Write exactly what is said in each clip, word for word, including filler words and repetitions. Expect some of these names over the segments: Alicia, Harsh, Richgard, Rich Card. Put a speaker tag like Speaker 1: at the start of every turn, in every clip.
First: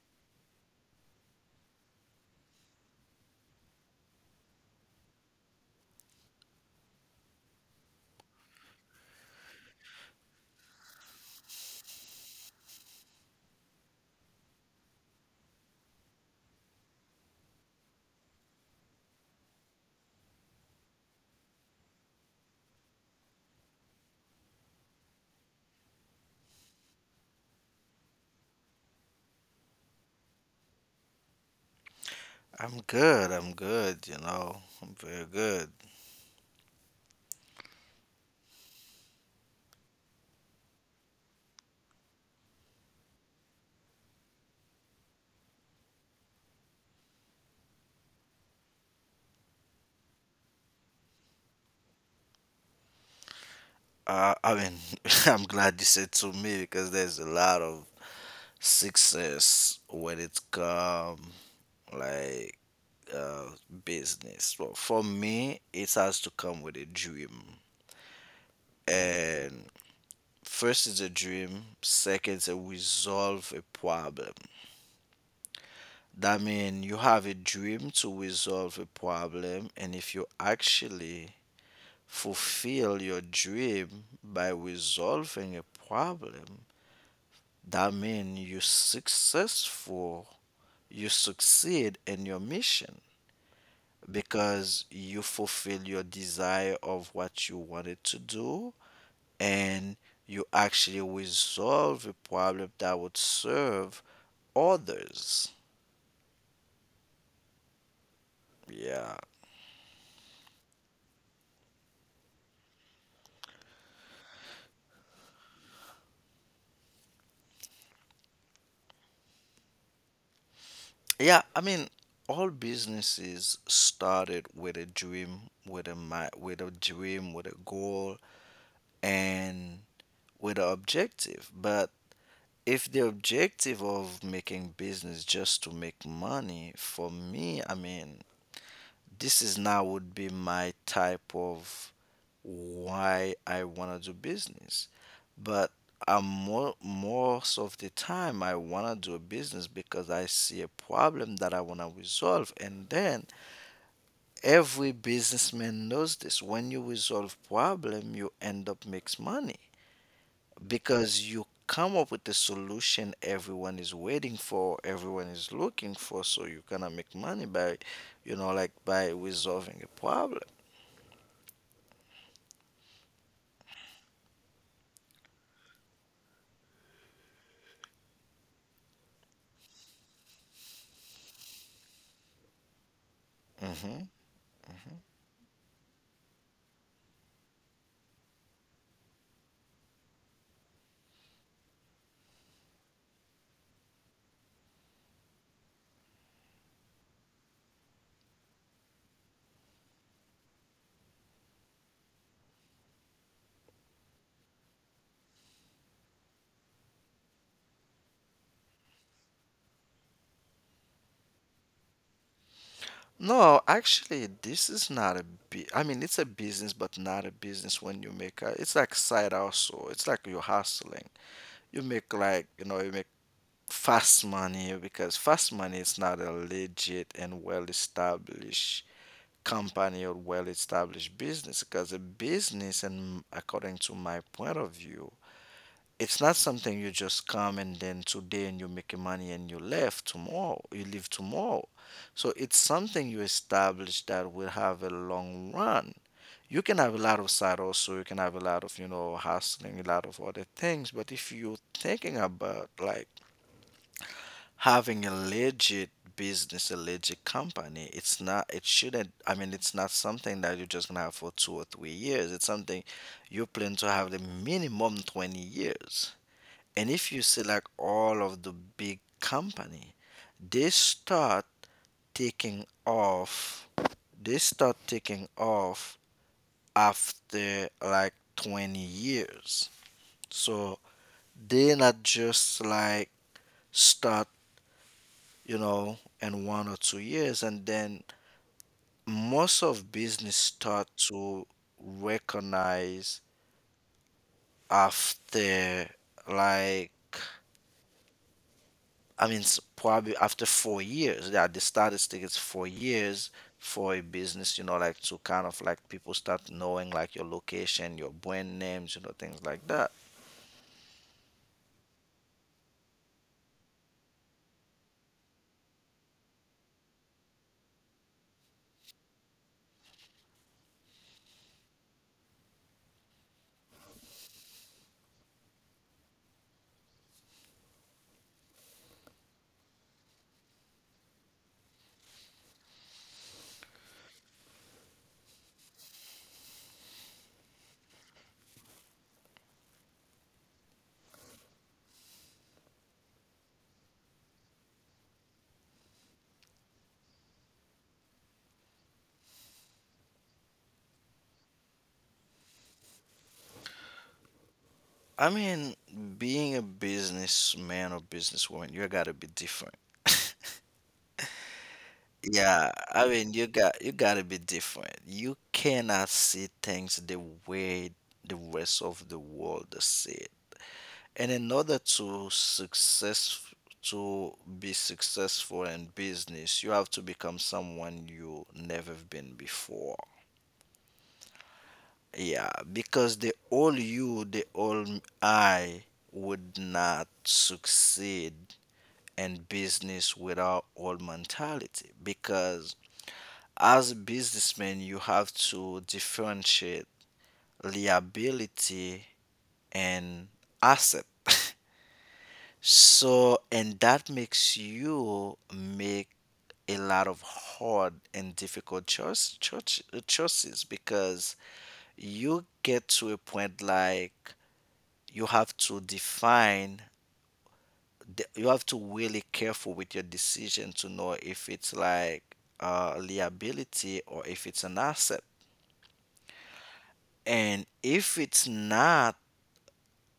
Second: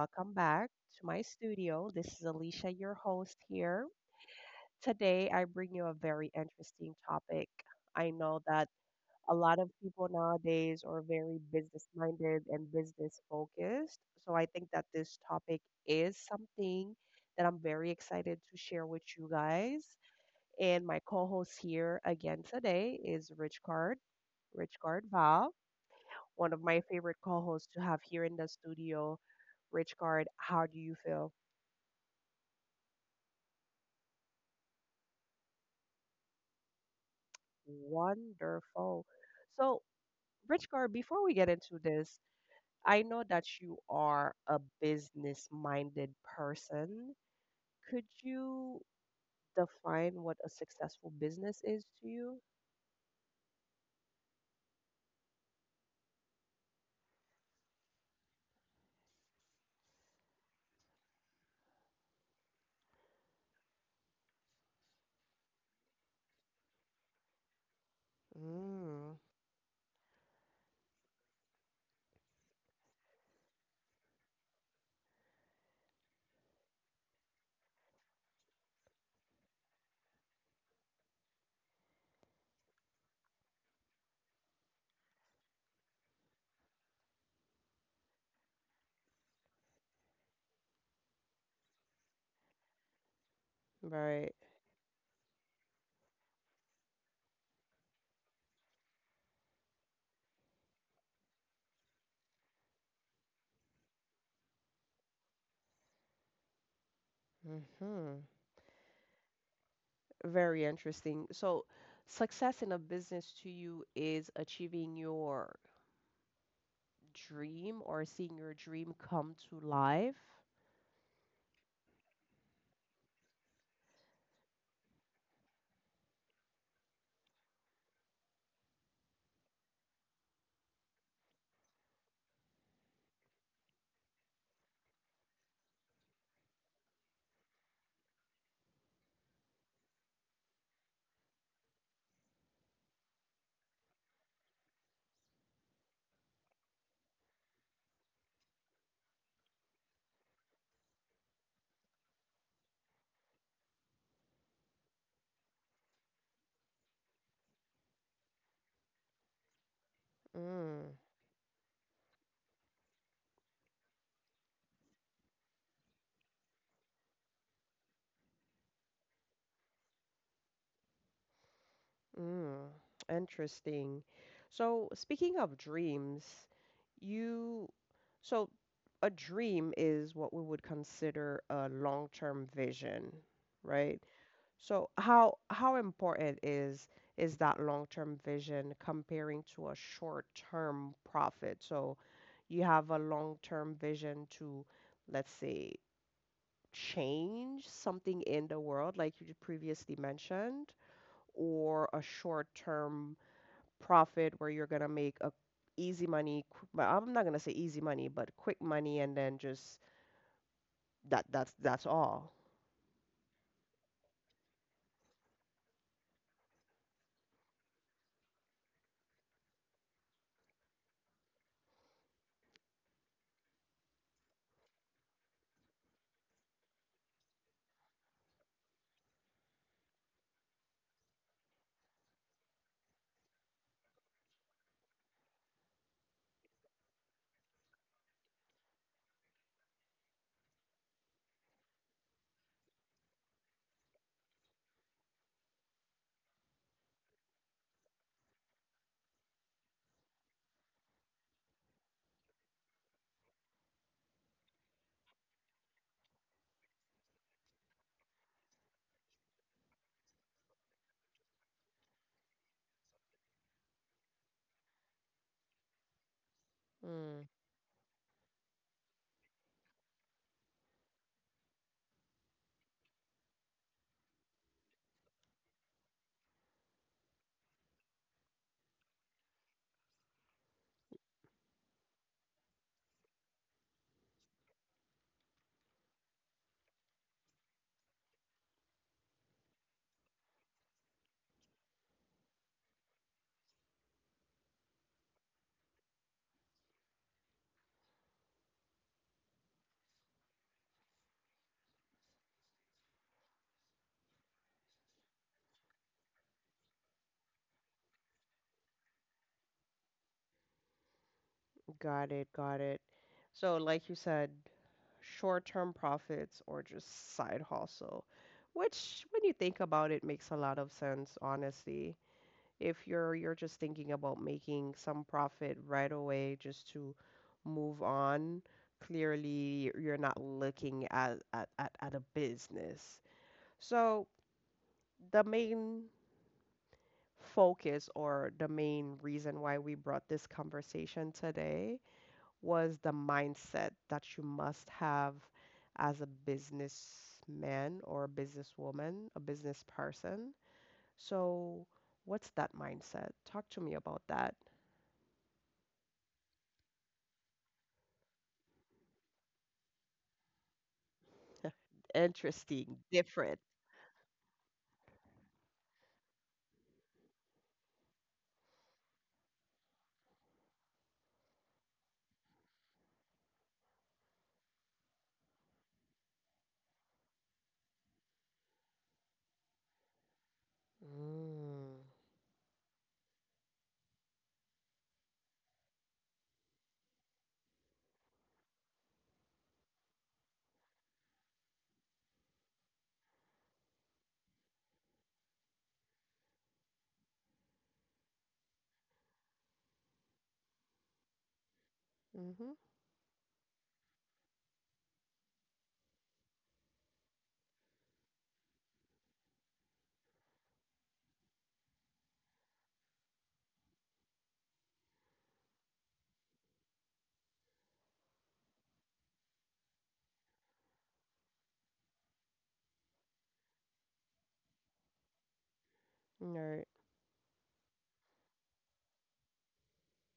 Speaker 1: Welcome back to my studio. This is Alicia, your host here. Today, I bring you a very interesting topic. I know that a lot of people nowadays are very business minded and business focused. So, I think that this topic is something that I'm very excited to share with you guys. And my co host here again today is Rich Card, Rich Card one of my favorite co-hosts to have here in the studio, Richcard. How do you feel?
Speaker 2: I'm good. I'm good. You know, I'm very good.
Speaker 1: Wonderful. So, Richcard, before we get into this, I know that you are a business-minded person. Could you define what a successful business is to you?
Speaker 2: Uh, I mean, I'm glad you said to me because there's a lot of success when it come like uh, business. Well, for me, it has to come with a dream.
Speaker 1: Mm,
Speaker 2: And first is a dream. Second is a resolve a problem. That means you have a dream to resolve a problem, and if you actually fulfill your dream by resolving a problem, that means you successful, you succeed in your mission
Speaker 1: right.
Speaker 2: because you fulfill your desire of what you wanted to do and you actually resolve a problem that would serve others.
Speaker 1: hmm
Speaker 2: Yeah.
Speaker 1: Very interesting. So, success in a business to you is achieving your dream or seeing your dream come to life.
Speaker 2: Yeah, I mean all businesses started with a dream, with a mi- with a dream, with a goal, and with an objective. But if the objective of making business just to make money, for me, I mean, this is now would be my type of why I want to do business. But I'm more, most of the time, I want to do a business because I see a problem that I want to resolve. And then every businessman knows this. When you resolve problem, you end up makes money,
Speaker 1: Mm,
Speaker 2: because you come up with the solution everyone is waiting for, everyone is looking for, so you gonna make money by, you know, like by resolving a problem.
Speaker 1: mm, interesting. So, speaking of dreams, you, so a dream is what we would consider a long-term vision, right?
Speaker 2: Hmm.
Speaker 1: So, how how important is is that long-term vision comparing to a short-term profit? So, you have a long-term vision to, let's say, change something in the world, like you previously mentioned, or a short-term profit where you're gonna make a easy money, qu- but I'm not gonna say easy money, but quick money, and then just that that's that's all.
Speaker 2: No, actually, this is not a bu- I mean, it's a business, but not a business when you make a, it's like side hustle. It's like you're hustling. You make like, you know, you make fast money, because fast money is not a legit and well-established company or well-established business. Because a business, and according to my point of view, it's not something you just come and then today and you make money and you left tomorrow you leave tomorrow. So it's something you establish that will have a long run. You can have a lot of side also, you can have a lot of, you know, hustling, a lot of other things, but if you're thinking about like having a legit business, a legit company, it's not, it shouldn't, I mean, it's not something that you're just gonna have for two or three years. It's something you plan to have the minimum twenty years. And if you
Speaker 1: Mm,
Speaker 2: see like all of the big company, they start taking off, they start taking off after like twenty years. So they not just like start, you know, in one or two years. And then most of business start to recognize after like, I mean s- probably after four years. Yeah, the statistic is four years for a business, you know, like to kind of like people start knowing like your location, your brand names, you know, things like that.
Speaker 1: got it, got it. So, like you said, short-term profits or just side hustle, which when you think about it makes a lot of sense, honestly. If you're you're just thinking about making some profit right away just to move on, clearly you're not looking at at, at, at a business. So the main focus or the main reason why we brought this conversation today was the mindset that you must have as a businessman or a businesswoman, a business person. So, what's that mindset? Talk to me about that.
Speaker 2: I mean, being a businessman or businesswoman, you gotta be different. Yeah,
Speaker 1: Interesting,
Speaker 2: I mean
Speaker 1: different.
Speaker 2: you got you gotta be different. You cannot see things the way the rest of the world see it. And in order to success to be successful in business, you have to become someone you never been before.
Speaker 1: Mm.
Speaker 2: Yeah, because the old you, the old I would not succeed in business without old mentality, because as a businessman, you have to differentiate liability and asset.
Speaker 1: Mhm.
Speaker 2: So, and that makes you make a lot of hard and difficult choice, choice, choices, because you get to a point like you have to define, the- you have to really careful with your decision to know if it's like uh, liability or if it's an asset.
Speaker 1: Right.
Speaker 2: And if it's not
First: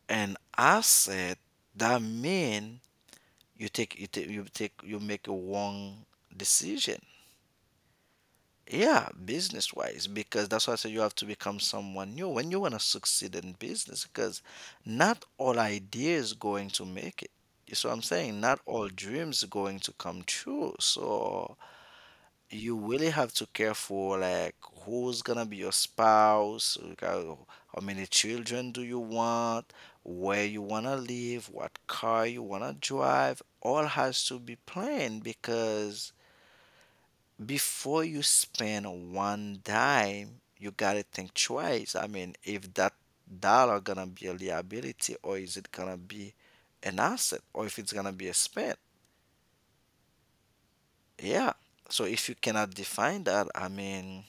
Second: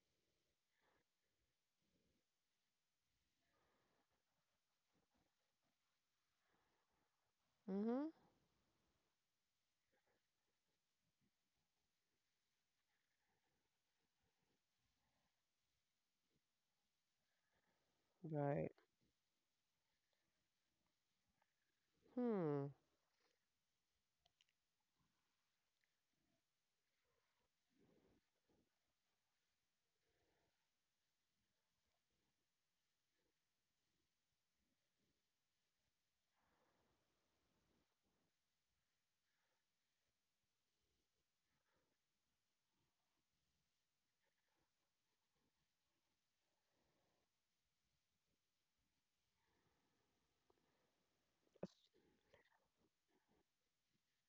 Speaker 2: an asset, that mean you take you take you take you make a wrong decision.
Speaker 1: Mhm.
Speaker 2: Yeah, business wise, because that's why I say you have to become someone new when you want to succeed in business. Because not all ideas going to make it. You see what I'm saying? Not
Speaker 1: Right.
Speaker 2: all dreams going to come true. So
Speaker 1: Hmm.
Speaker 2: you really have to care for like who's gonna be your spouse, like, how how many children do you want, where you wanna live, what car you wanna drive. All has to be planned, because before you spend one dime, you gotta think twice. I mean, if that dollar gonna be a liability or is it gonna be an asset or if it's gonna be a spend. Yeah. So if you cannot define that, I mean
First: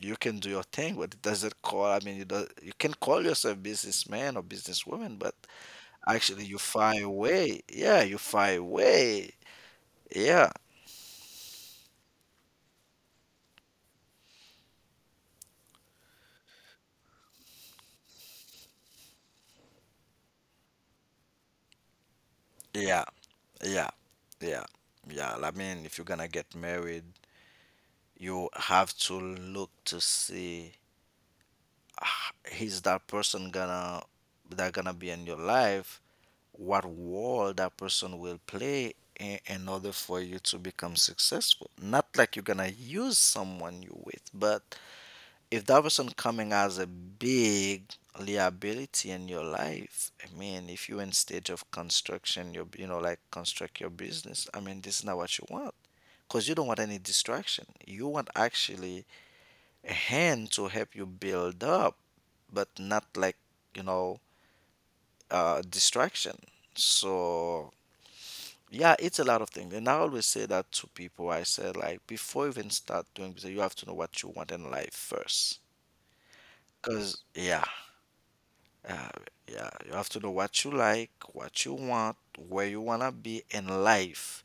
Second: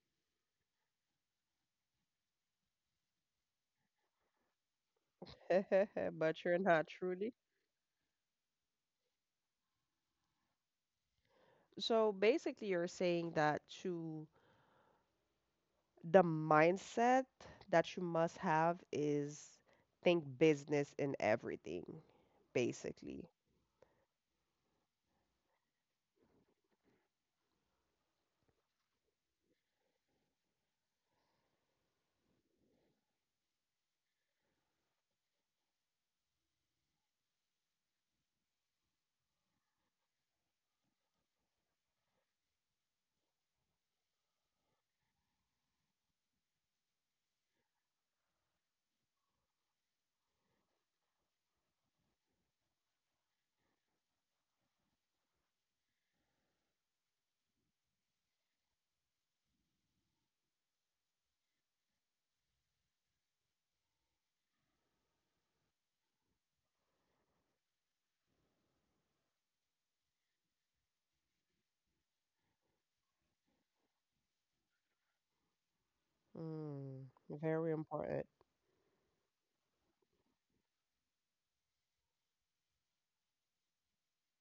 Speaker 2: you can do your thing, but it doesn't call. I mean, you do, you can call yourself businessman or businesswoman, but
Speaker 1: but
Speaker 2: actually
Speaker 1: you're
Speaker 2: you
Speaker 1: not
Speaker 2: far
Speaker 1: truly.
Speaker 2: away. Yeah, you far away. Yeah,
Speaker 1: So basically, you're saying that to the mindset that you must have is think business in everything,
Speaker 2: yeah,
Speaker 1: basically.
Speaker 2: yeah, yeah, yeah. I mean, if you're gonna get married, you have to look to see ah, is that person gonna that gonna be in your life? What role that person will play in, in order for you to become successful? Not like you're gonna use someone you with, but if that person coming as a big liability in your life, I mean, if you're in stage of construction, you you know like construct your business. I mean, this is not what you want, because you don't want any distraction. You want actually a hand to help you build up, but not like, you know, uh, distraction. So yeah, it's a lot of things, and I always say that to people. I said like before you even start doing business, you have to know what you want in life first.
Speaker 1: Mm.
Speaker 2: Cause yeah.
Speaker 1: Very important.
Speaker 2: Uh, yeah, you have to know what you like, what you want, where you wanna be in life.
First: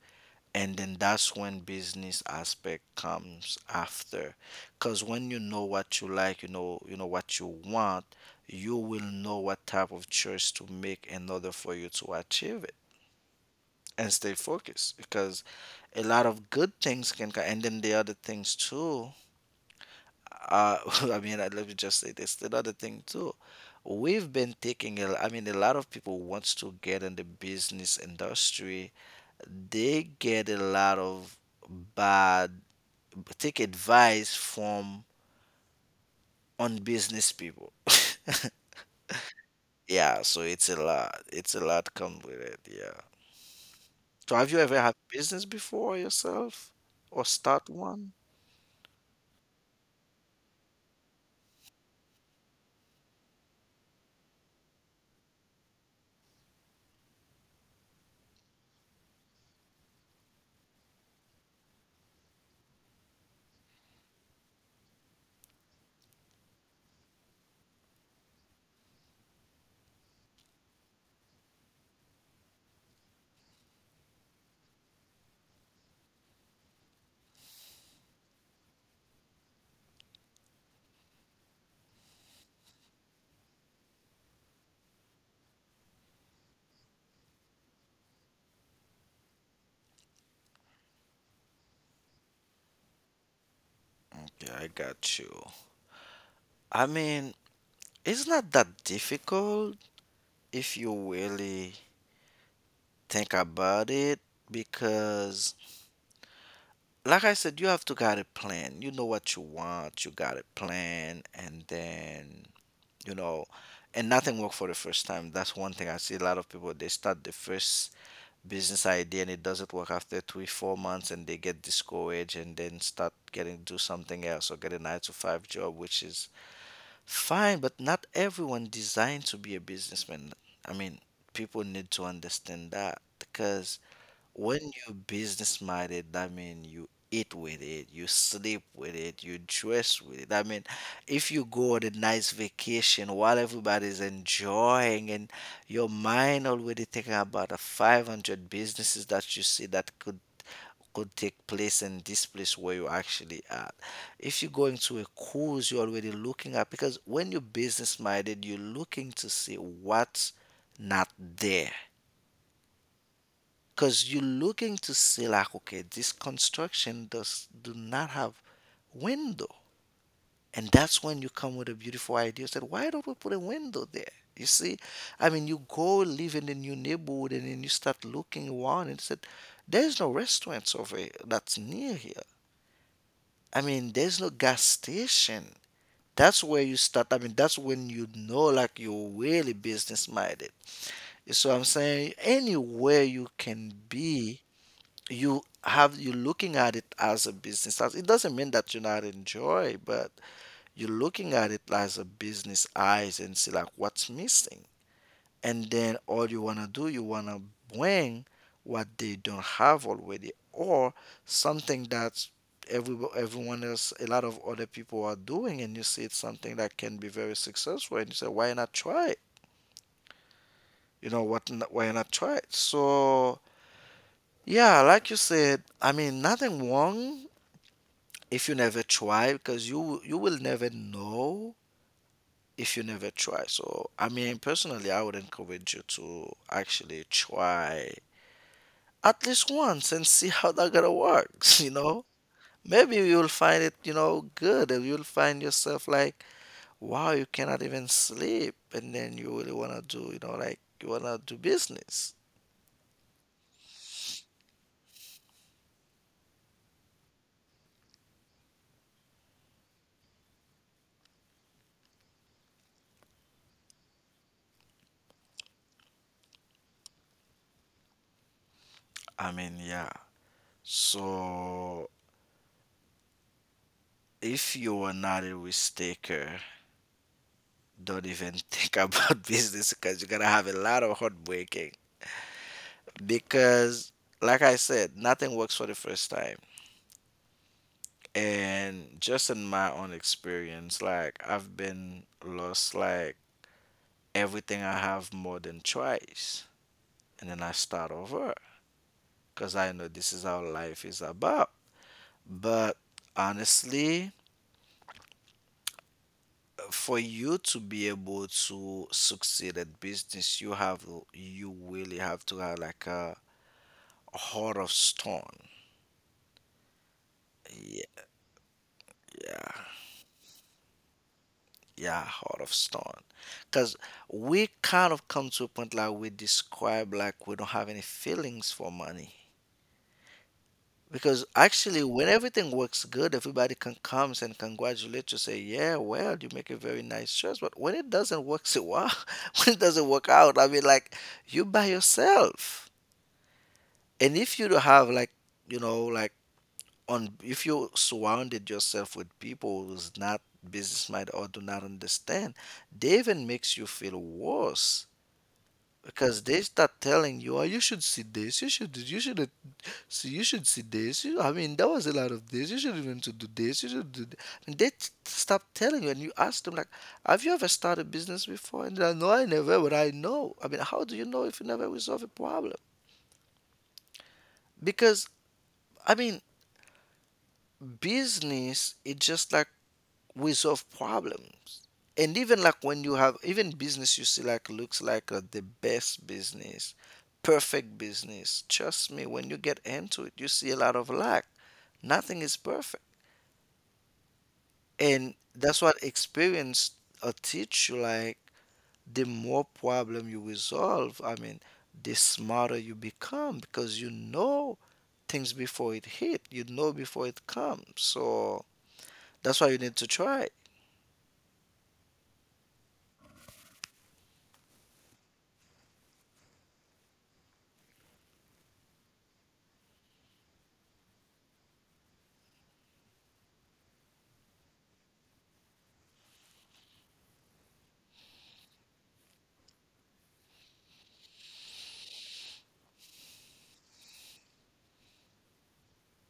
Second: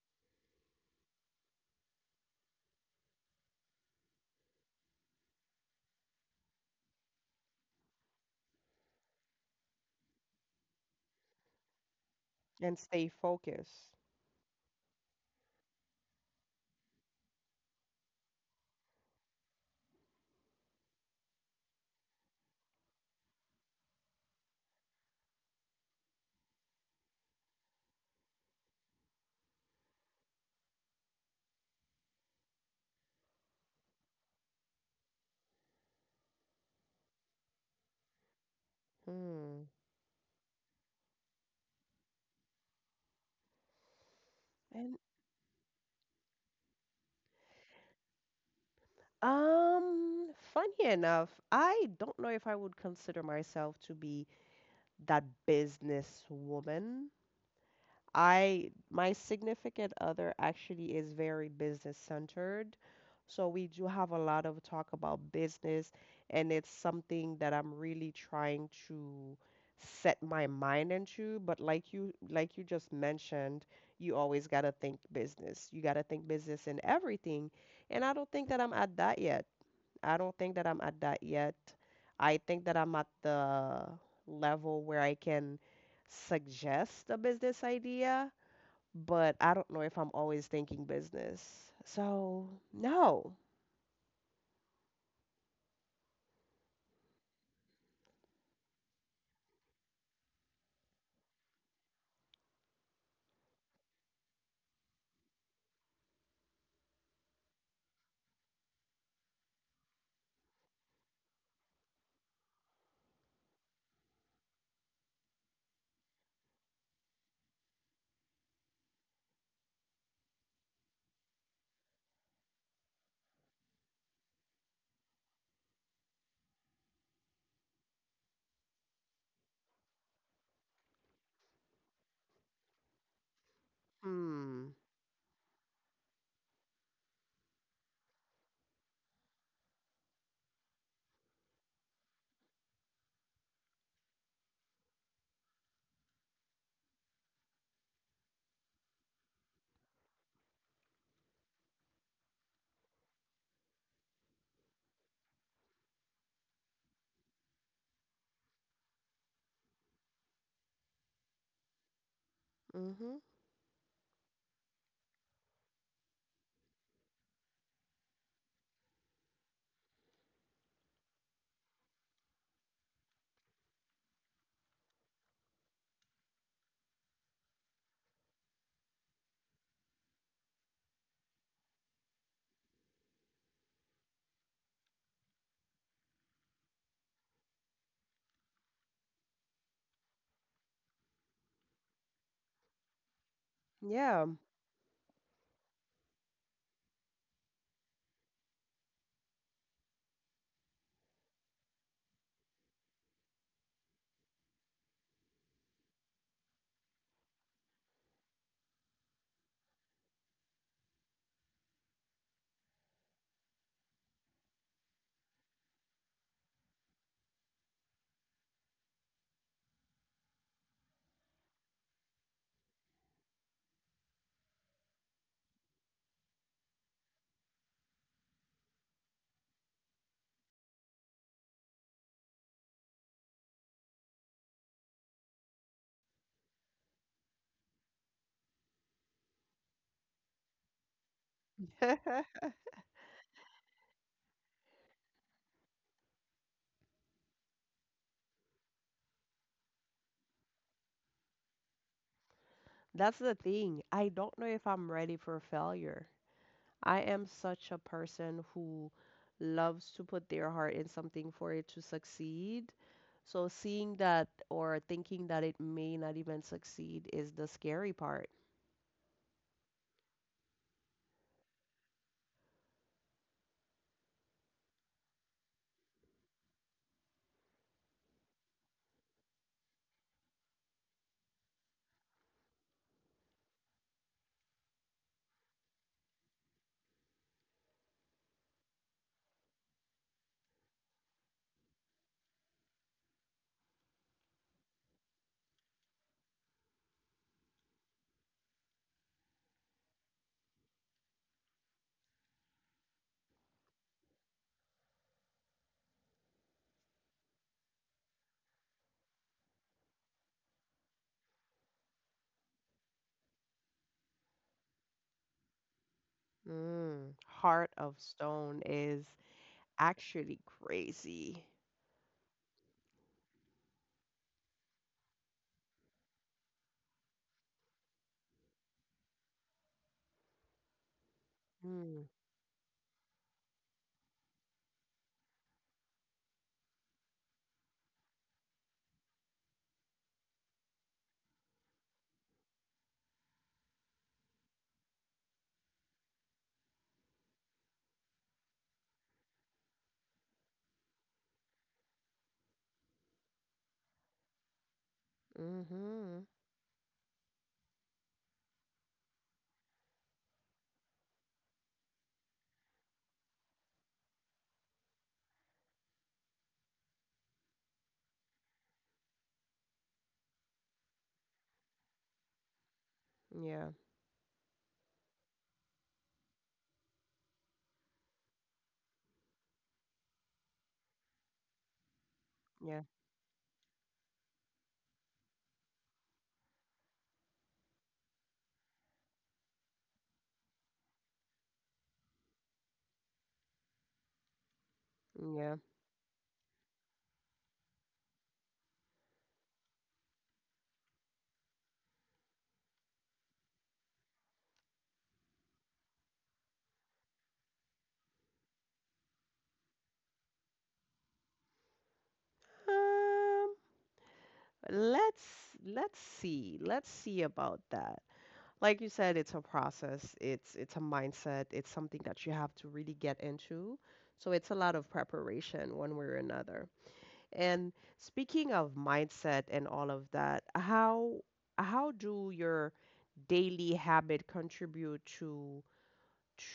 Speaker 2: And then that's when business aspect comes after. Cause when you know what you like, you know you know what you want, you will know what type of choice to make in order for you to achieve it
Speaker 1: And stay focused.
Speaker 2: and stay focused. Because a lot of good things can come, and then the other things too. uh, I mean, uh, let me just say this. Another thing too, we've been taking a, I mean, a lot of people wants to get in the business industry. They get a lot of bad, take advice from on business people.
Speaker 1: Hmm.
Speaker 2: Yeah, so it's a lot. It's a lot come with it. Yeah. So have you ever had
Speaker 1: And
Speaker 2: business before yourself or start one?
Speaker 1: um, funny enough, I don't know if I would consider myself to be that businesswoman. I my significant other actually is very business centered. So we do have a lot of talk about business and it's something that I'm really trying to set my mind into, but like you like you just mentioned, you always got to think business. You got to think business in everything. And I don't think that I'm at that yet. I don't think that I'm at that yet. I think that I'm at the level where I can suggest a business idea, but I don't know if I'm always thinking business. So, no.
Speaker 2: Okay, I got you. I mean, it's not that difficult if you really think about it. Because, like I said, you have to got a plan. You know what you want, you got a plan, and then, you know, and nothing work for the first time. That's one thing I see a lot of people, they start the first business idea and it doesn't work after three, four months and they get discouraged and then start getting do something else or get a nine to five job, which is fine, but not everyone designed to be a businessman. I mean, people need to understand that, because when
Speaker 1: Hmm.
Speaker 2: you're business minded, that mean you eat with it, you sleep with it, you dress with it. I mean, if you go on a nice vacation while everybody's enjoying, and your mind already thinking about the five hundred businesses that you see that could could take place in this place where you actually at. If you're going to a cruise, you're already looking at, because when you're business minded, you're looking to see what's not there,
Speaker 1: Mm-hmm.
Speaker 2: because you're looking to see like, okay, this construction does do not have window, and that's when you come with a beautiful idea said why don't we put a window there, you see. I mean you go live in a new neighborhood and then you start looking around and said there's no restaurants over here that's near here. I mean, there's no gas station. That's where you start. I mean, that's when you know like you're really business minded. You see what I'm saying? Anywhere you can
Speaker 1: Yeah,
Speaker 2: be, you have you're looking at it as a business, as it doesn't mean that you are not enjoy, but you're looking at it as a business eyes and see like what's missing. And then all you want to do, you want to bring what they don't have already, or something that every, everyone else, a lot of other people are doing, and you see it's something that can be very successful, and you say why not try it? You know what n- why not try it? So yeah, like you said, I mean, nothing wrong if you never try, because you you will never know if you never try. So I mean, personally, I would encourage you to actually try at least once and see how that gonna works. You know, maybe you'll find it, you know, good, and you'll find yourself like, wow, you cannot even sleep, and then you really want to do, you know, like you want to do business.
Speaker 1: that's the thing. I don't know if I'm ready for failure. I am such a person who loves to put their heart in something for it to succeed. So seeing that or thinking that it may not even succeed is the scary part.
Speaker 2: I mean, yeah. So if you are not a risk taker, don't even think about business, because you're gonna have a lot of heartbreaking. Because, like I said, nothing works for the first time. And just in my own experience, like I've been lost like everything I have more than twice, and then I start over because I know this is how life is about. But honestly, for you to be able to succeed at business, you have you really have to have like a heart of stone.
Speaker 1: Mm, Heart of
Speaker 2: Yeah,
Speaker 1: Stone is
Speaker 2: yeah,
Speaker 1: actually crazy.
Speaker 2: yeah, heart of stone. Because we kind of come to a point like we describe like we don't have any feelings for money. Because actually,
Speaker 1: Mm,
Speaker 2: when everything works good, everybody can come and congratulate you, say, "Yeah, well, you make a very nice choice." But when it doesn't work so well, when it doesn't work out, I mean, like you by yourself, and if you don't have like, you know, like on if you surrounded yourself with people who's not business minded or do not understand, they even makes you feel worse because
Speaker 1: mm-hmm.
Speaker 2: they start telling you, "Oh, you should see this, you should, do- you should see, you should see this." You, I mean, there was a lot of this. You should even to do this. You should do. Th-. And they t- stop telling you, and you ask them like, "Have you ever started business before?" And they're like, "No, I never." But I know. I mean, how do you know if you never resolve a problem?
Speaker 1: Yeah,
Speaker 2: Because I mean, business it's just like we solve problems, and even like when
Speaker 1: yeah,
Speaker 2: you have even business you see like looks like uh, the best business, perfect business. Trust me, when you get into it you see a lot of lack. Nothing is perfect, and
Speaker 1: yeah.
Speaker 2: that's what experience uh, teach you, like the more problem you resolve, I mean, the smarter you become because you know things before it hit, you know, before it comes. So that's why you need to try.
Speaker 1: Um, let's let's see. Let's see about that. Like you said, it's a process. It's it's a mindset. It's something that you have to really get into. So it's a lot of preparation one way or another. And speaking of mindset and all of that, how how do your daily habit contribute to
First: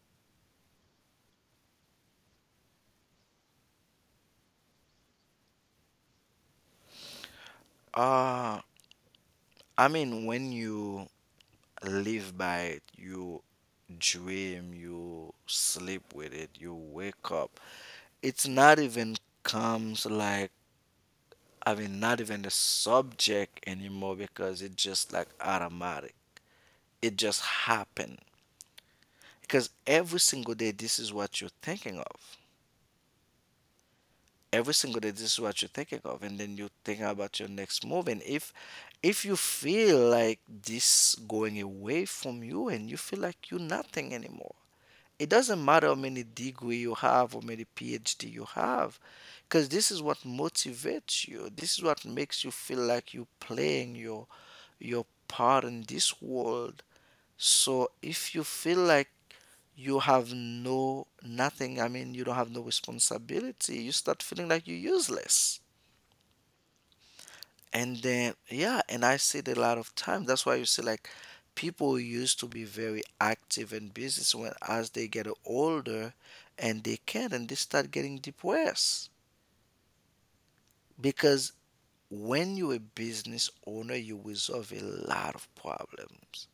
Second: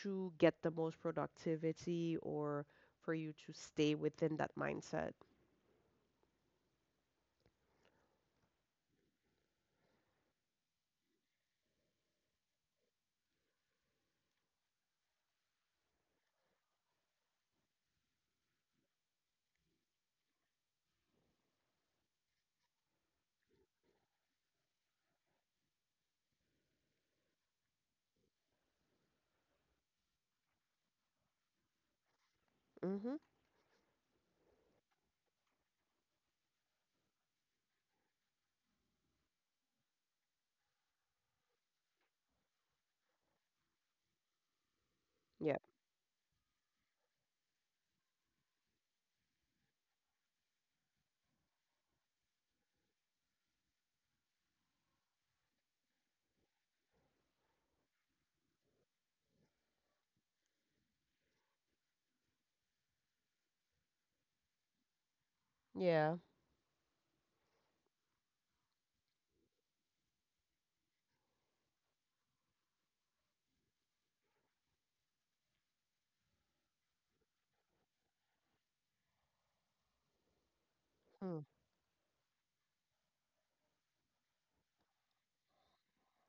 Speaker 1: to get the most productivity or for you to stay within that mindset?
Speaker 2: uh I mean, when you live by it. You dream, you sleep with it, you wake up. It's not even comes like, I mean, not even a subject anymore because it's just like automatic. It just happened. Because every single day this is what you're thinking of.
Speaker 1: hmm
Speaker 2: Every single day this is what you're thinking of, and then you think about your next move, and if if you feel like this going away from you and you feel like you're nothing anymore, it doesn't
Speaker 1: Yeah.
Speaker 2: matter how many degree you have or many P H D you have, because this is what motivates you. This is what makes you feel like you're playing your your part in this world. So if you feel like you have no nothing, I mean, you don't have no responsibility, you start feeling like you're useless.
Speaker 1: Yeah.
Speaker 2: And then, yeah, and I see it a lot of times. That's why you see like people used to be very active in business when as they get older, and they can and they start getting depressed. Because when you're a business owner, you resolve a lot of problems.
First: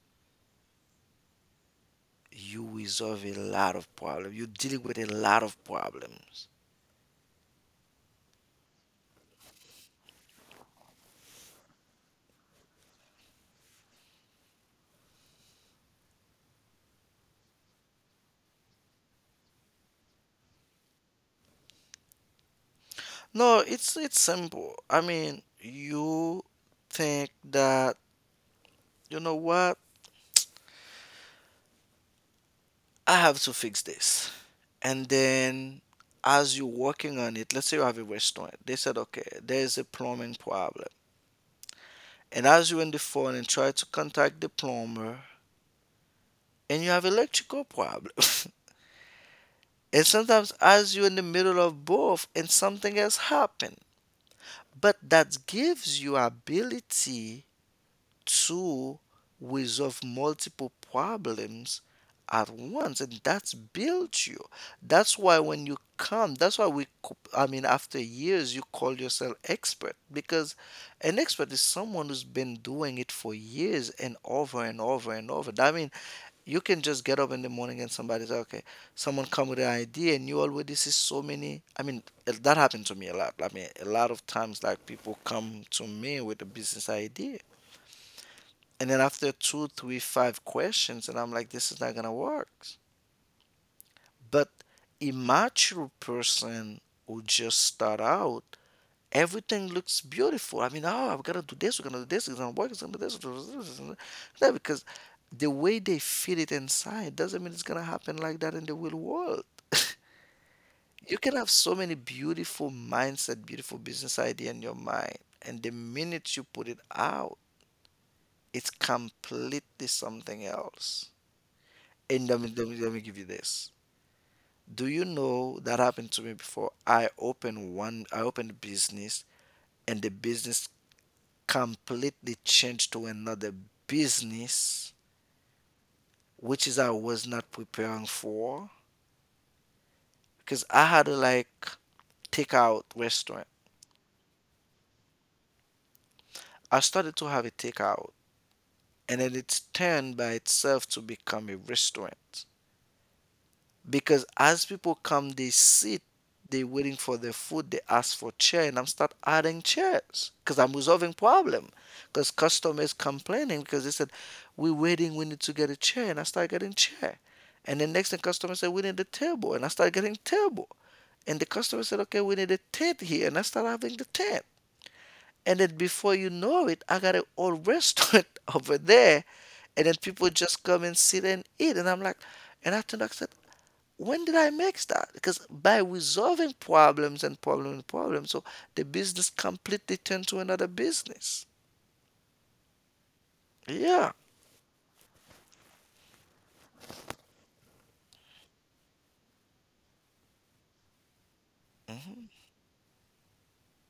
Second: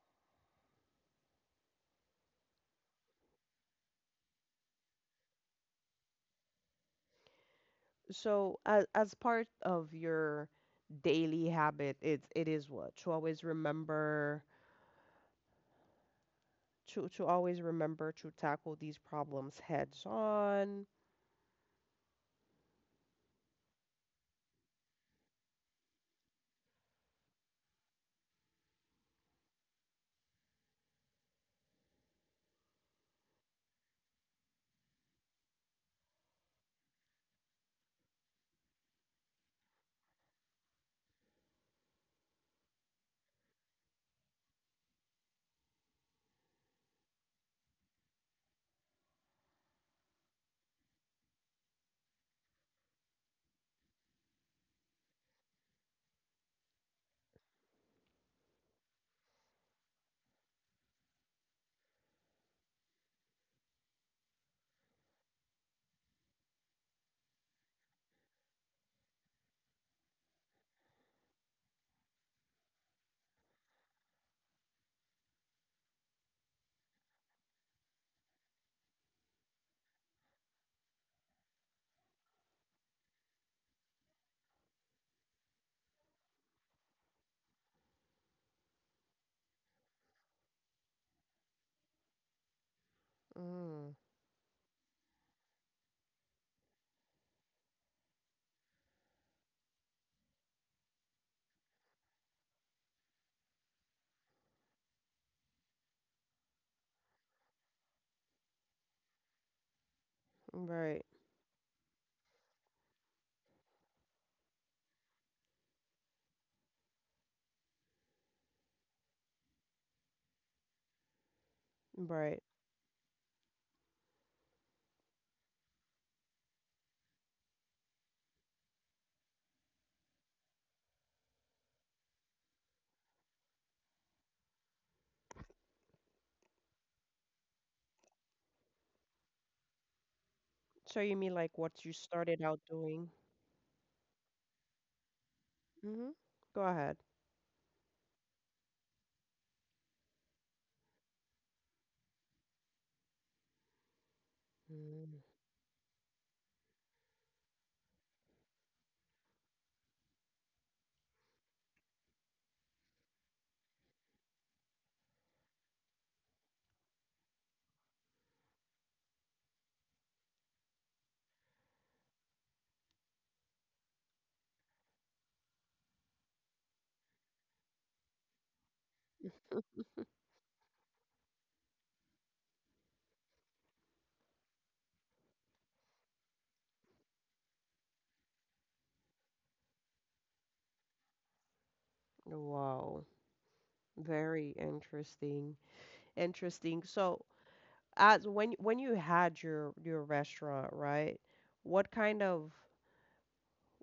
Speaker 2: You resolve a lot of problems. You're dealing with a lot of problems.
Speaker 1: So, as as part of your daily habit, it's it is what to always remember to to always remember to tackle these problems heads on.
Speaker 2: No, it's it's simple. I mean, you think that, you know what? I have to fix this. And then as you're working on it, let's say you have a restaurant, they said, okay, there's a plumbing problem. And as you're on the phone and try to contact the plumber, and you have electrical problem. And sometimes as you're in the middle of both and something else happen. But that gives you ability to resolve multiple problems at once, and that's built you. That's why when you come, that's why we co- I mean after years you call yourself expert. Because an expert is someone who's been doing it for years and over and over and over. I mean, you can just get up in the morning and somebody say, okay, someone come with an idea and you already see so many. I mean that happened to me a lot. I mean, a lot of times, like people come to me with a business idea, and then after two, three, five questions, and I'm like, this is not gonna work.
Speaker 1: Mm,
Speaker 2: But immature person who just start out, everything looks beautiful. I mean, oh, I've gotta do this, we're gonna do this, it's gonna work, it's gonna do this, it's gonna do this, it's gonna do that, because the way they feel it inside doesn't mean it's gonna happen like that in the real world.
Speaker 1: right,
Speaker 2: You can have so many beautiful mindset, beautiful business idea in your mind, and the minute you put it out, it's completely something else. And let
Speaker 1: right.
Speaker 2: me, let me let me give you this. Do you know that happened to me before? I opened one, I opened a business, and the business completely changed to another business, which is I was not preparing for,
Speaker 1: So you mean like
Speaker 2: because
Speaker 1: what
Speaker 2: I
Speaker 1: you
Speaker 2: had a
Speaker 1: started out
Speaker 2: like
Speaker 1: doing?
Speaker 2: takeout restaurant.
Speaker 1: Mm-hmm. Go ahead.
Speaker 2: I started to have a takeout, and then it's turned by itself to become a restaurant. Because as
Speaker 1: Mm,
Speaker 2: people come they sit, they're waiting for their food, they ask for chair, and I'm start adding chairs because I'm resolving problem. Because customers complaining, because they said we're waiting, we need to get a chair, and I start getting chair. And the next thing customer said, we need a table, and I start getting table. And the customer said, okay, we need a tent here, and I start having the tent. And then before you know it, I got an old restaurant over there. And then people just come and sit and eat, and I'm like, and after that, back said, when did I mix that? Because by resolving problems and problem and problem, so the business completely turned to another business.
Speaker 1: wow,
Speaker 2: Yeah.
Speaker 1: very interesting. Interesting. So, as when when you had your your restaurant, right? What
Speaker 2: Mhm.
Speaker 1: kind of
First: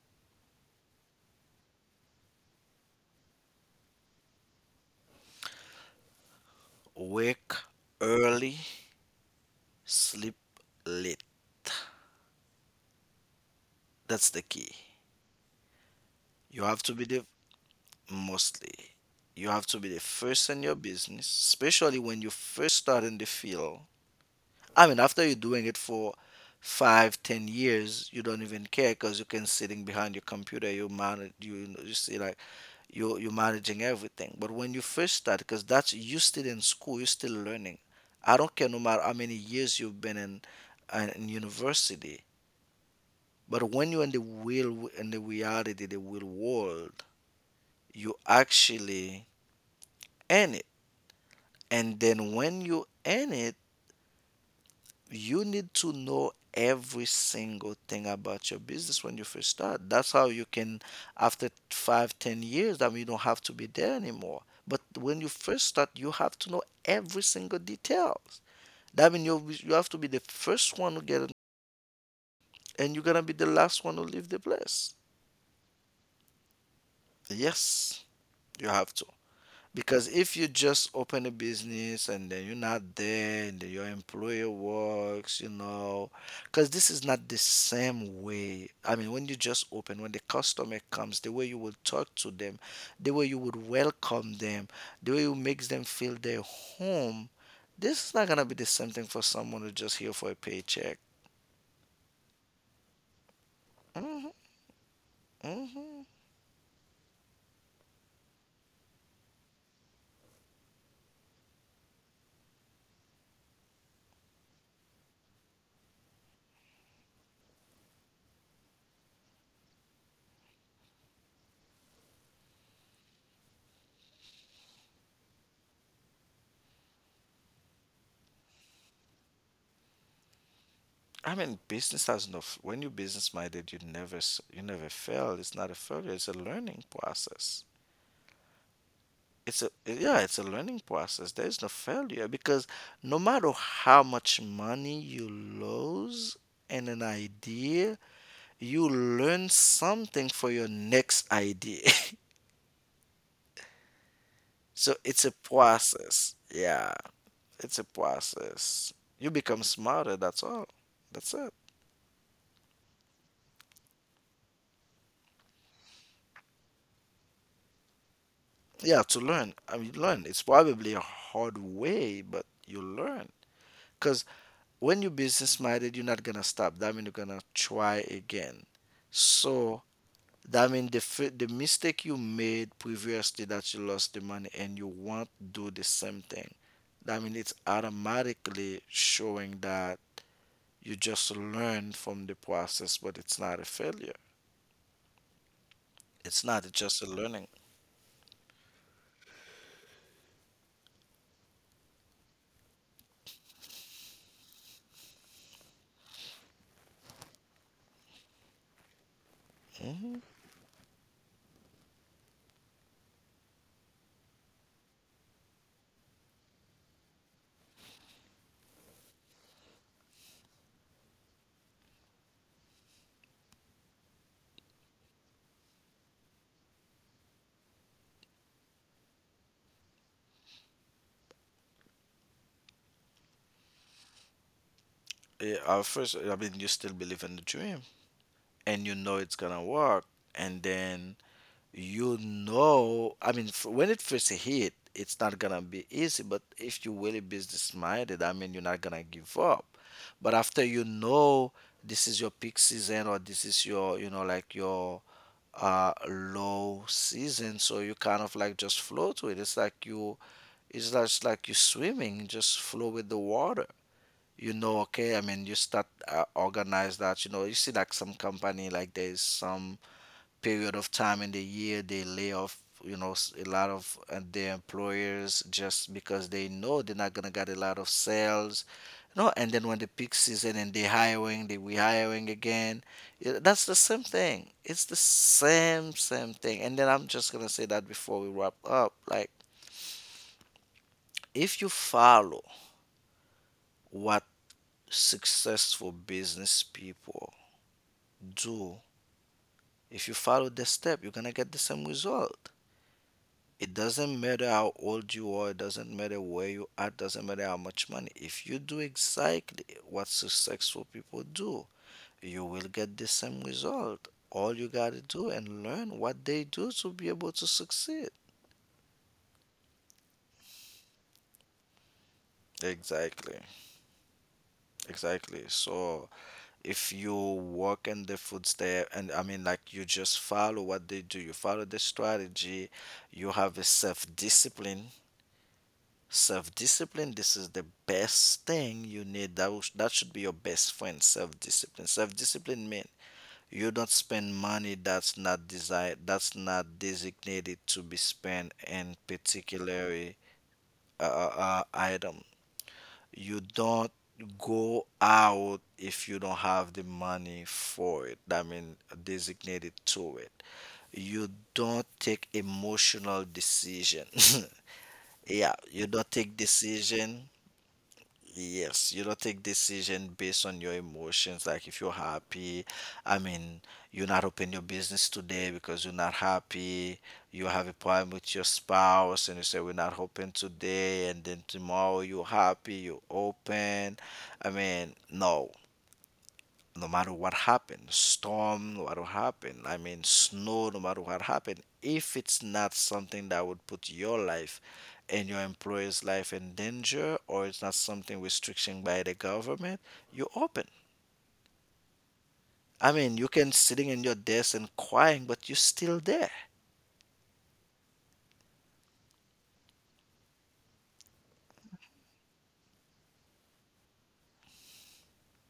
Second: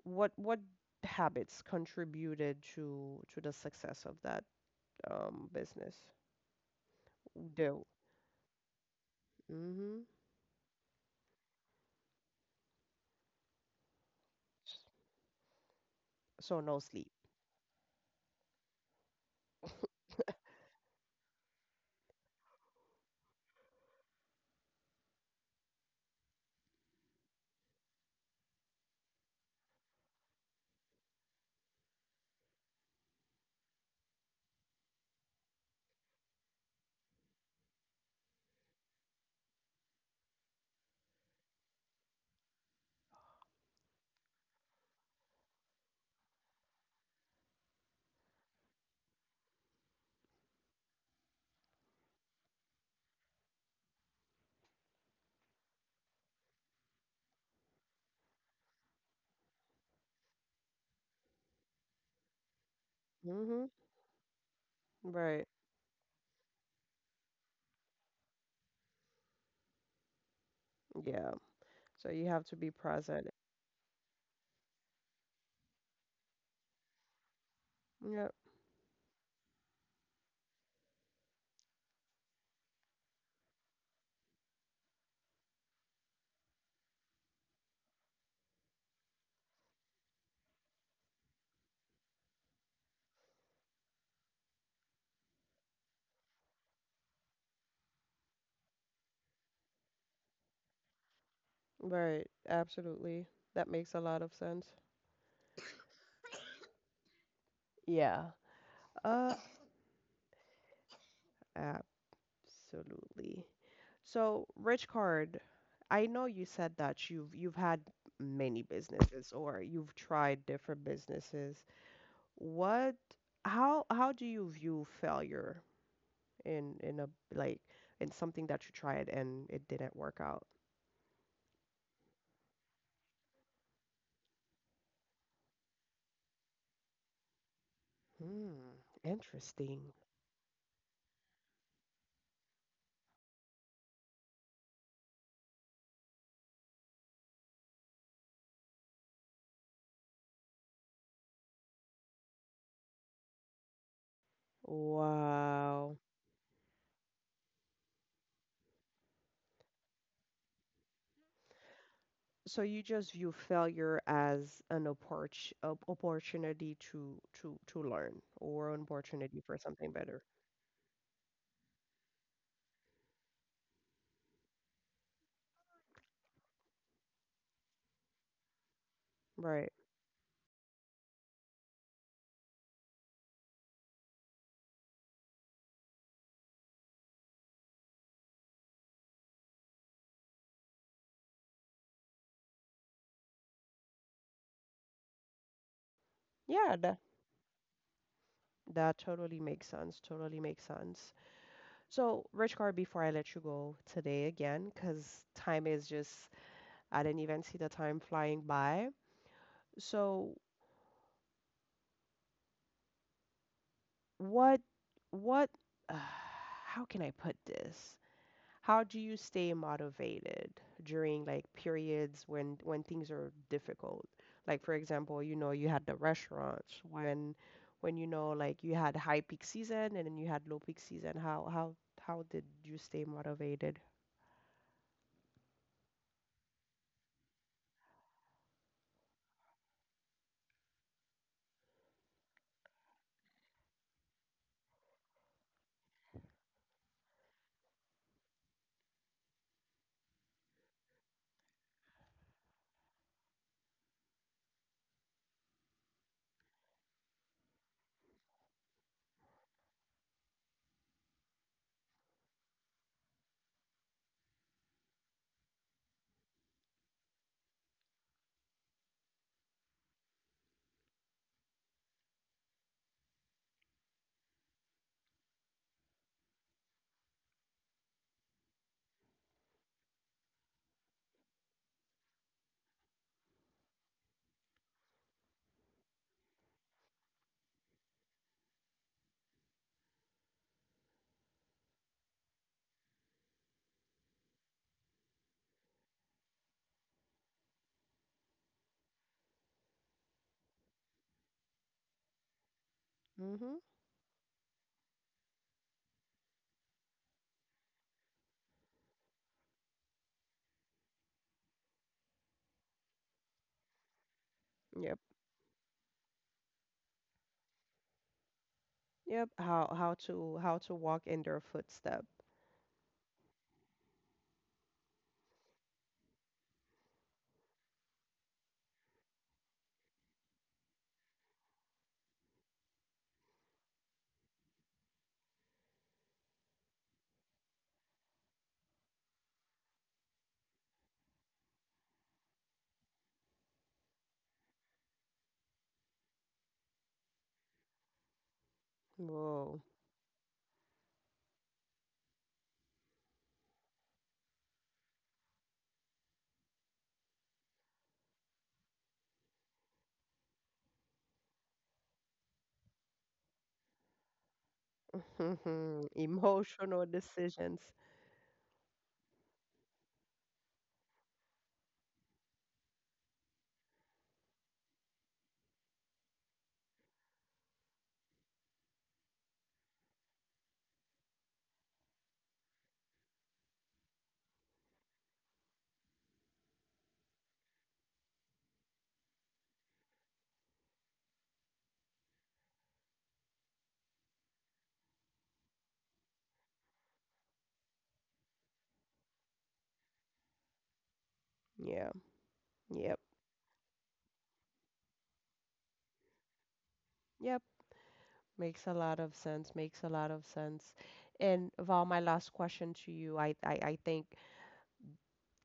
Speaker 1: What what habits contributed to to the success of that um business?
Speaker 2: Work
Speaker 1: Do.
Speaker 2: early,
Speaker 1: Mm-hmm.
Speaker 2: sleep late. That's the key.
Speaker 1: So
Speaker 2: You
Speaker 1: no
Speaker 2: have to
Speaker 1: sleep.
Speaker 2: be the mostly. You have to be the first in your business, especially when you first start in the field. I mean, after you're doing it for five, ten years, you don't even care because you can sitting behind your computer, you man, you you see like you're you're managing everything. But when you first start, because that's you still in school, you're still learning. I don't care no matter how many years you've been in uh, in university, but when you're in the real in the reality, the real world, you actually in it. And then when you in it, you need to know every single thing about your business when you first start. That's how you can, after five, ten years, I mean, you don't have to be
Speaker 1: Mm-hmm.
Speaker 2: there anymore. But when you
Speaker 1: Right.
Speaker 2: first start, you have to know every single details. That means you you have to be the first one to get it,
Speaker 1: Yeah. So you have to be
Speaker 2: and you're gonna
Speaker 1: present.
Speaker 2: be the last one to leave the place. Yes,
Speaker 1: Yep.
Speaker 2: you have because if you just open a business and then you're not there and then your employer works, you know, because this is not the same way. I mean, when you just open, when the customer comes, the way you will talk to them, the way you would welcome them, the way you makes them feel their home, this is not gonna be the same thing for someone who's just here for a paycheck.
Speaker 1: Right. Absolutely. That makes a lot
Speaker 2: Hmm.
Speaker 1: of sense.
Speaker 2: Hmm.
Speaker 1: Yeah. Uh, absolutely. So, Rich Card, I know you said that you've you've had many businesses or you've tried different businesses. What how how do you view failure in in a like in something that you tried and it didn't work out?
Speaker 2: I mean, business has no. f- When you're business minded, you never s- you never fail. It's not a failure. It's a learning process.
Speaker 1: Hmm,
Speaker 2: It's a
Speaker 1: interesting.
Speaker 2: yeah it's a learning process. There is no failure because no matter how much money you lose in an idea, you learn something for your next idea. So it's a
Speaker 1: Wow.
Speaker 2: process. Yeah, it's a process, you become smarter, that's all, that's it.
Speaker 1: So you just view failure as an opport op- opportunity to to to learn or an
Speaker 2: Yeah, to
Speaker 1: opportunity
Speaker 2: learn,
Speaker 1: for
Speaker 2: I mean
Speaker 1: something
Speaker 2: learn,
Speaker 1: better.
Speaker 2: it's probably a hard way, but you learn. Because when you're business minded, you're not gonna stop, that means you're gonna try again.
Speaker 1: Right.
Speaker 2: So that means the fi- the mistake you made previously that you lost the money and you won't do the same thing. That means it's automatically showing that you just learn from the process, but it's not a failure. It's not. It's
Speaker 1: Yeah, that
Speaker 2: just a learning.
Speaker 1: that totally makes sense. Totally makes sense. So, Rich Card, before I let you go today again, because time is just I didn't even see the time flying by. So what what uh, how can I put this? How do you stay motivated during like periods when when things are difficult? Like for example, you know, you had the restaurants when when you know like you had high peak season and then you had low peak season. How how how did you stay motivated?
Speaker 2: Eh, At first, I mean, you still believe in the dream and you know it's gonna work, and then you know, I mean, f- when it first hit, it's not gonna be easy, but if you're really business minded, I mean, you're not gonna give up. But after you know this is your peak season or this is your, you know, like your uh low season, so you kind of like just float with it. It's like you, it's just like you swimming, just flow with the water. You know, okay, I mean, you start uh, organize that, you know, you see like some company, like there's some period of time in the year they lay off, you know, s- a lot of uh, their employers just because they know they're not gonna get a lot of sales. No, and then when the peak season and they hiring, they rehiring again. Yeah, that's the same thing, it's the same same thing. And then I'm just gonna say that before we wrap up, like, if you follow what successful business people do, if you follow the step, you're gonna get the same result.
Speaker 1: hmm
Speaker 2: It doesn't matter how old you are, it doesn't matter where you are, it doesn't matter how much money. If you do exactly what successful people do, you will get the same result. All you gotta
Speaker 1: Yep.
Speaker 2: do and learn what they do to be able to succeed.
Speaker 1: Yep. How how to how to walk in their footstep.
Speaker 2: Exactly, exactly. So if you work in the footstep, and I mean, like, you just follow what they do, you follow the strategy, you have a self discipline self-discipline. This is the best thing, you need that, was- that should be your best friend. Self-discipline self-discipline means you don't spend money that's not desired, that's not designated to be spent in
Speaker 1: Whoa.
Speaker 2: particular uh, uh, uh, item. You don't go out if you don't have the money for it, I mean, designated to it. You don't take emotional decision.
Speaker 1: Mhm.
Speaker 2: Yeah, you don't take
Speaker 1: Emotional
Speaker 2: decision
Speaker 1: decisions.
Speaker 2: yes, you don't take decision based on your emotions. Like if you're happy, I mean, you not open your business today because you're not happy. You have a problem with your spouse, and you say we're not open today, and then tomorrow you're happy, you open. I mean, no, no matter what happens, storm, no matter what happen, I mean, snow, no matter what happen, if it's not something that would put your life and your employer's life in danger, or it's not something restriction by the government, you're open.
Speaker 1: Yeah,
Speaker 2: I
Speaker 1: yep,
Speaker 2: mean, you can sitting in your desk and crying, but you're still there.
Speaker 1: yep. Makes a lot of sense. Makes a lot of sense. And Val, my last question to you, I, I, I think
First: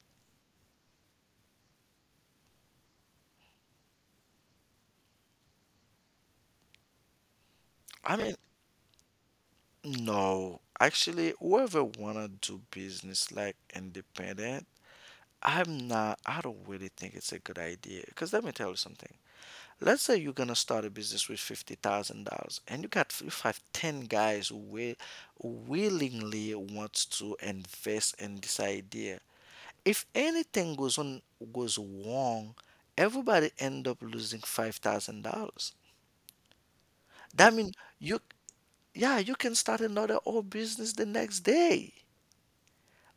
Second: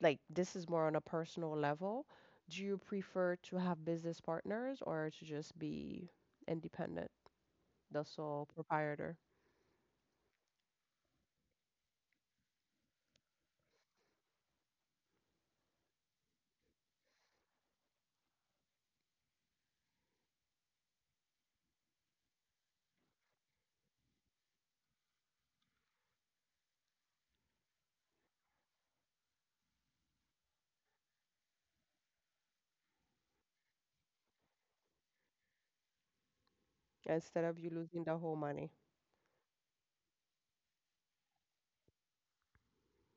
Speaker 1: like this is more on a personal level. Do you prefer to have business partners or to just be independent, the
Speaker 2: I mean,
Speaker 1: sole proprietor,
Speaker 2: no, actually, whoever wanna do business like independent, I'm not. I don't really think it's a good idea. Cause let me tell you something. Let's say you're gonna start a business with fifty thousand dollars, and you got you have ten guys who will, willingly wants to invest in this idea. If anything goes on goes wrong, everybody end up losing five thousand dollars.
Speaker 1: instead
Speaker 2: That
Speaker 1: of you
Speaker 2: mean
Speaker 1: losing the
Speaker 2: you,
Speaker 1: whole money?
Speaker 2: yeah, you can start another old business the next day.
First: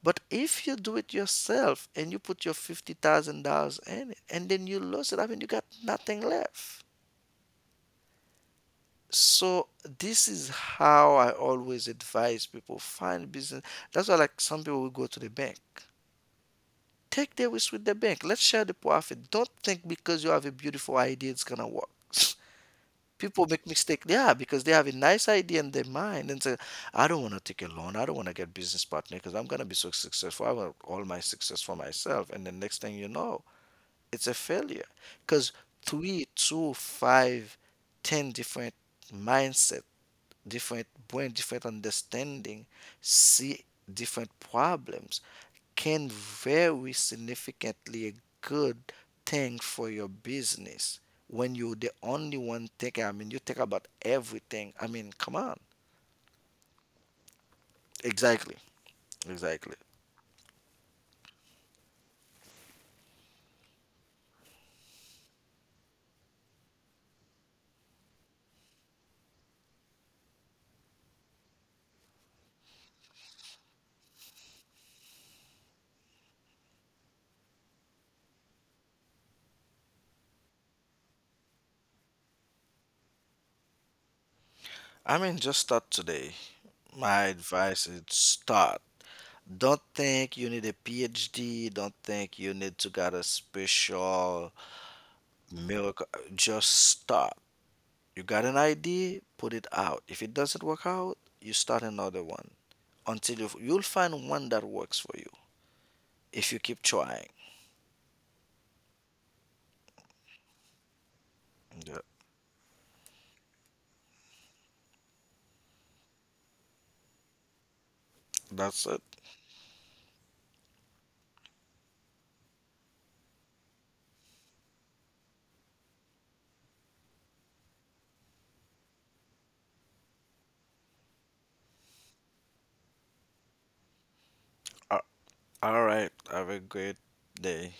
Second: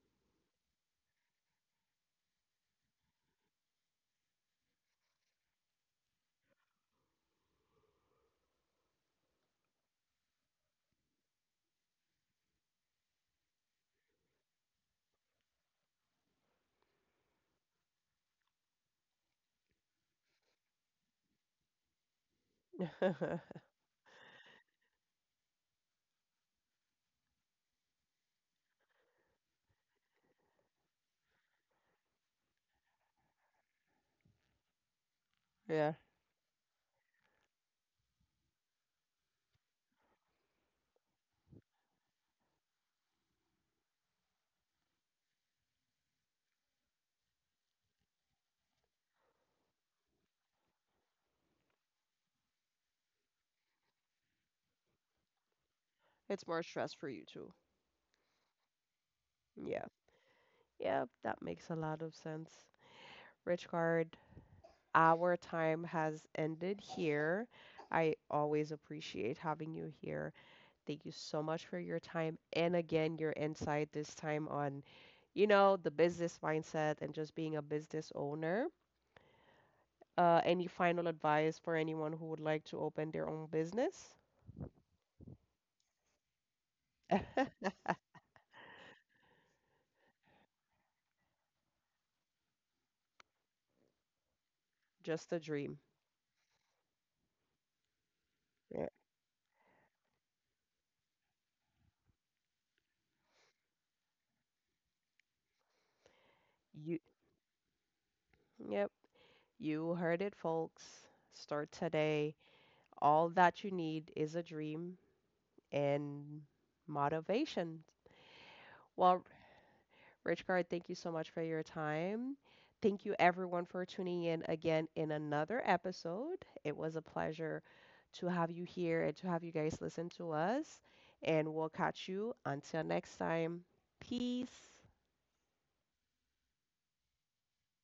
Speaker 2: But if you do it yourself and you put your fifty thousand dollars in it, and then you lose it, I mean you got nothing left. So this is how I always advise people find business. That's why like some people will go to the bank. Take the risk with the bank. Let's share the profit. Don't think because you have a beautiful idea it's gonna work. People make mistake, yeah, because they have a nice idea in their mind and say, I don't want to take a loan. I don't want to get business partner because I'm gonna be so successful. I want all my success for myself. And the next thing you know, it's a failure. Because
Speaker 1: Yeah,
Speaker 2: three, two, five, ten different mindsets, different brain, different understanding, see different problems, can very significantly a good thing for your business when you're the only one thinking. I mean, you think about everything. I mean, come on.
Speaker 1: it's more stress for you too.
Speaker 2: Exactly. Exactly.
Speaker 1: Yeah, yeah, that makes a lot of sense. Richard, our time has ended here. I always appreciate having you here. Thank you so much for your time and again your insight this time on, you know, the business mindset and just being a business owner. Uh, any final advice for anyone who would like to open their own business?
Speaker 2: I mean, just start today. My advice is start. Don't think you need a P h D. Don't think you need to get a special
Speaker 1: Just a dream.
Speaker 2: miracle. Just start. You got an
Speaker 1: Yeah.
Speaker 2: idea, put it out. If it doesn't work out, you start another one until you, you'll find one that works for you if you keep
Speaker 1: You,
Speaker 2: trying.
Speaker 1: yep, you heard it, folks. Start
Speaker 2: Yeah,
Speaker 1: today. All that you need is a dream and motivation.
Speaker 2: that's it.
Speaker 1: Well, Richgard, thank you so much for your time. Thank you, everyone, for tuning in again in another episode. It was a pleasure to have you here and to have you guys listen to us. And we'll catch you until next time. Peace.
Speaker 2: Uh, all right. Have a great day.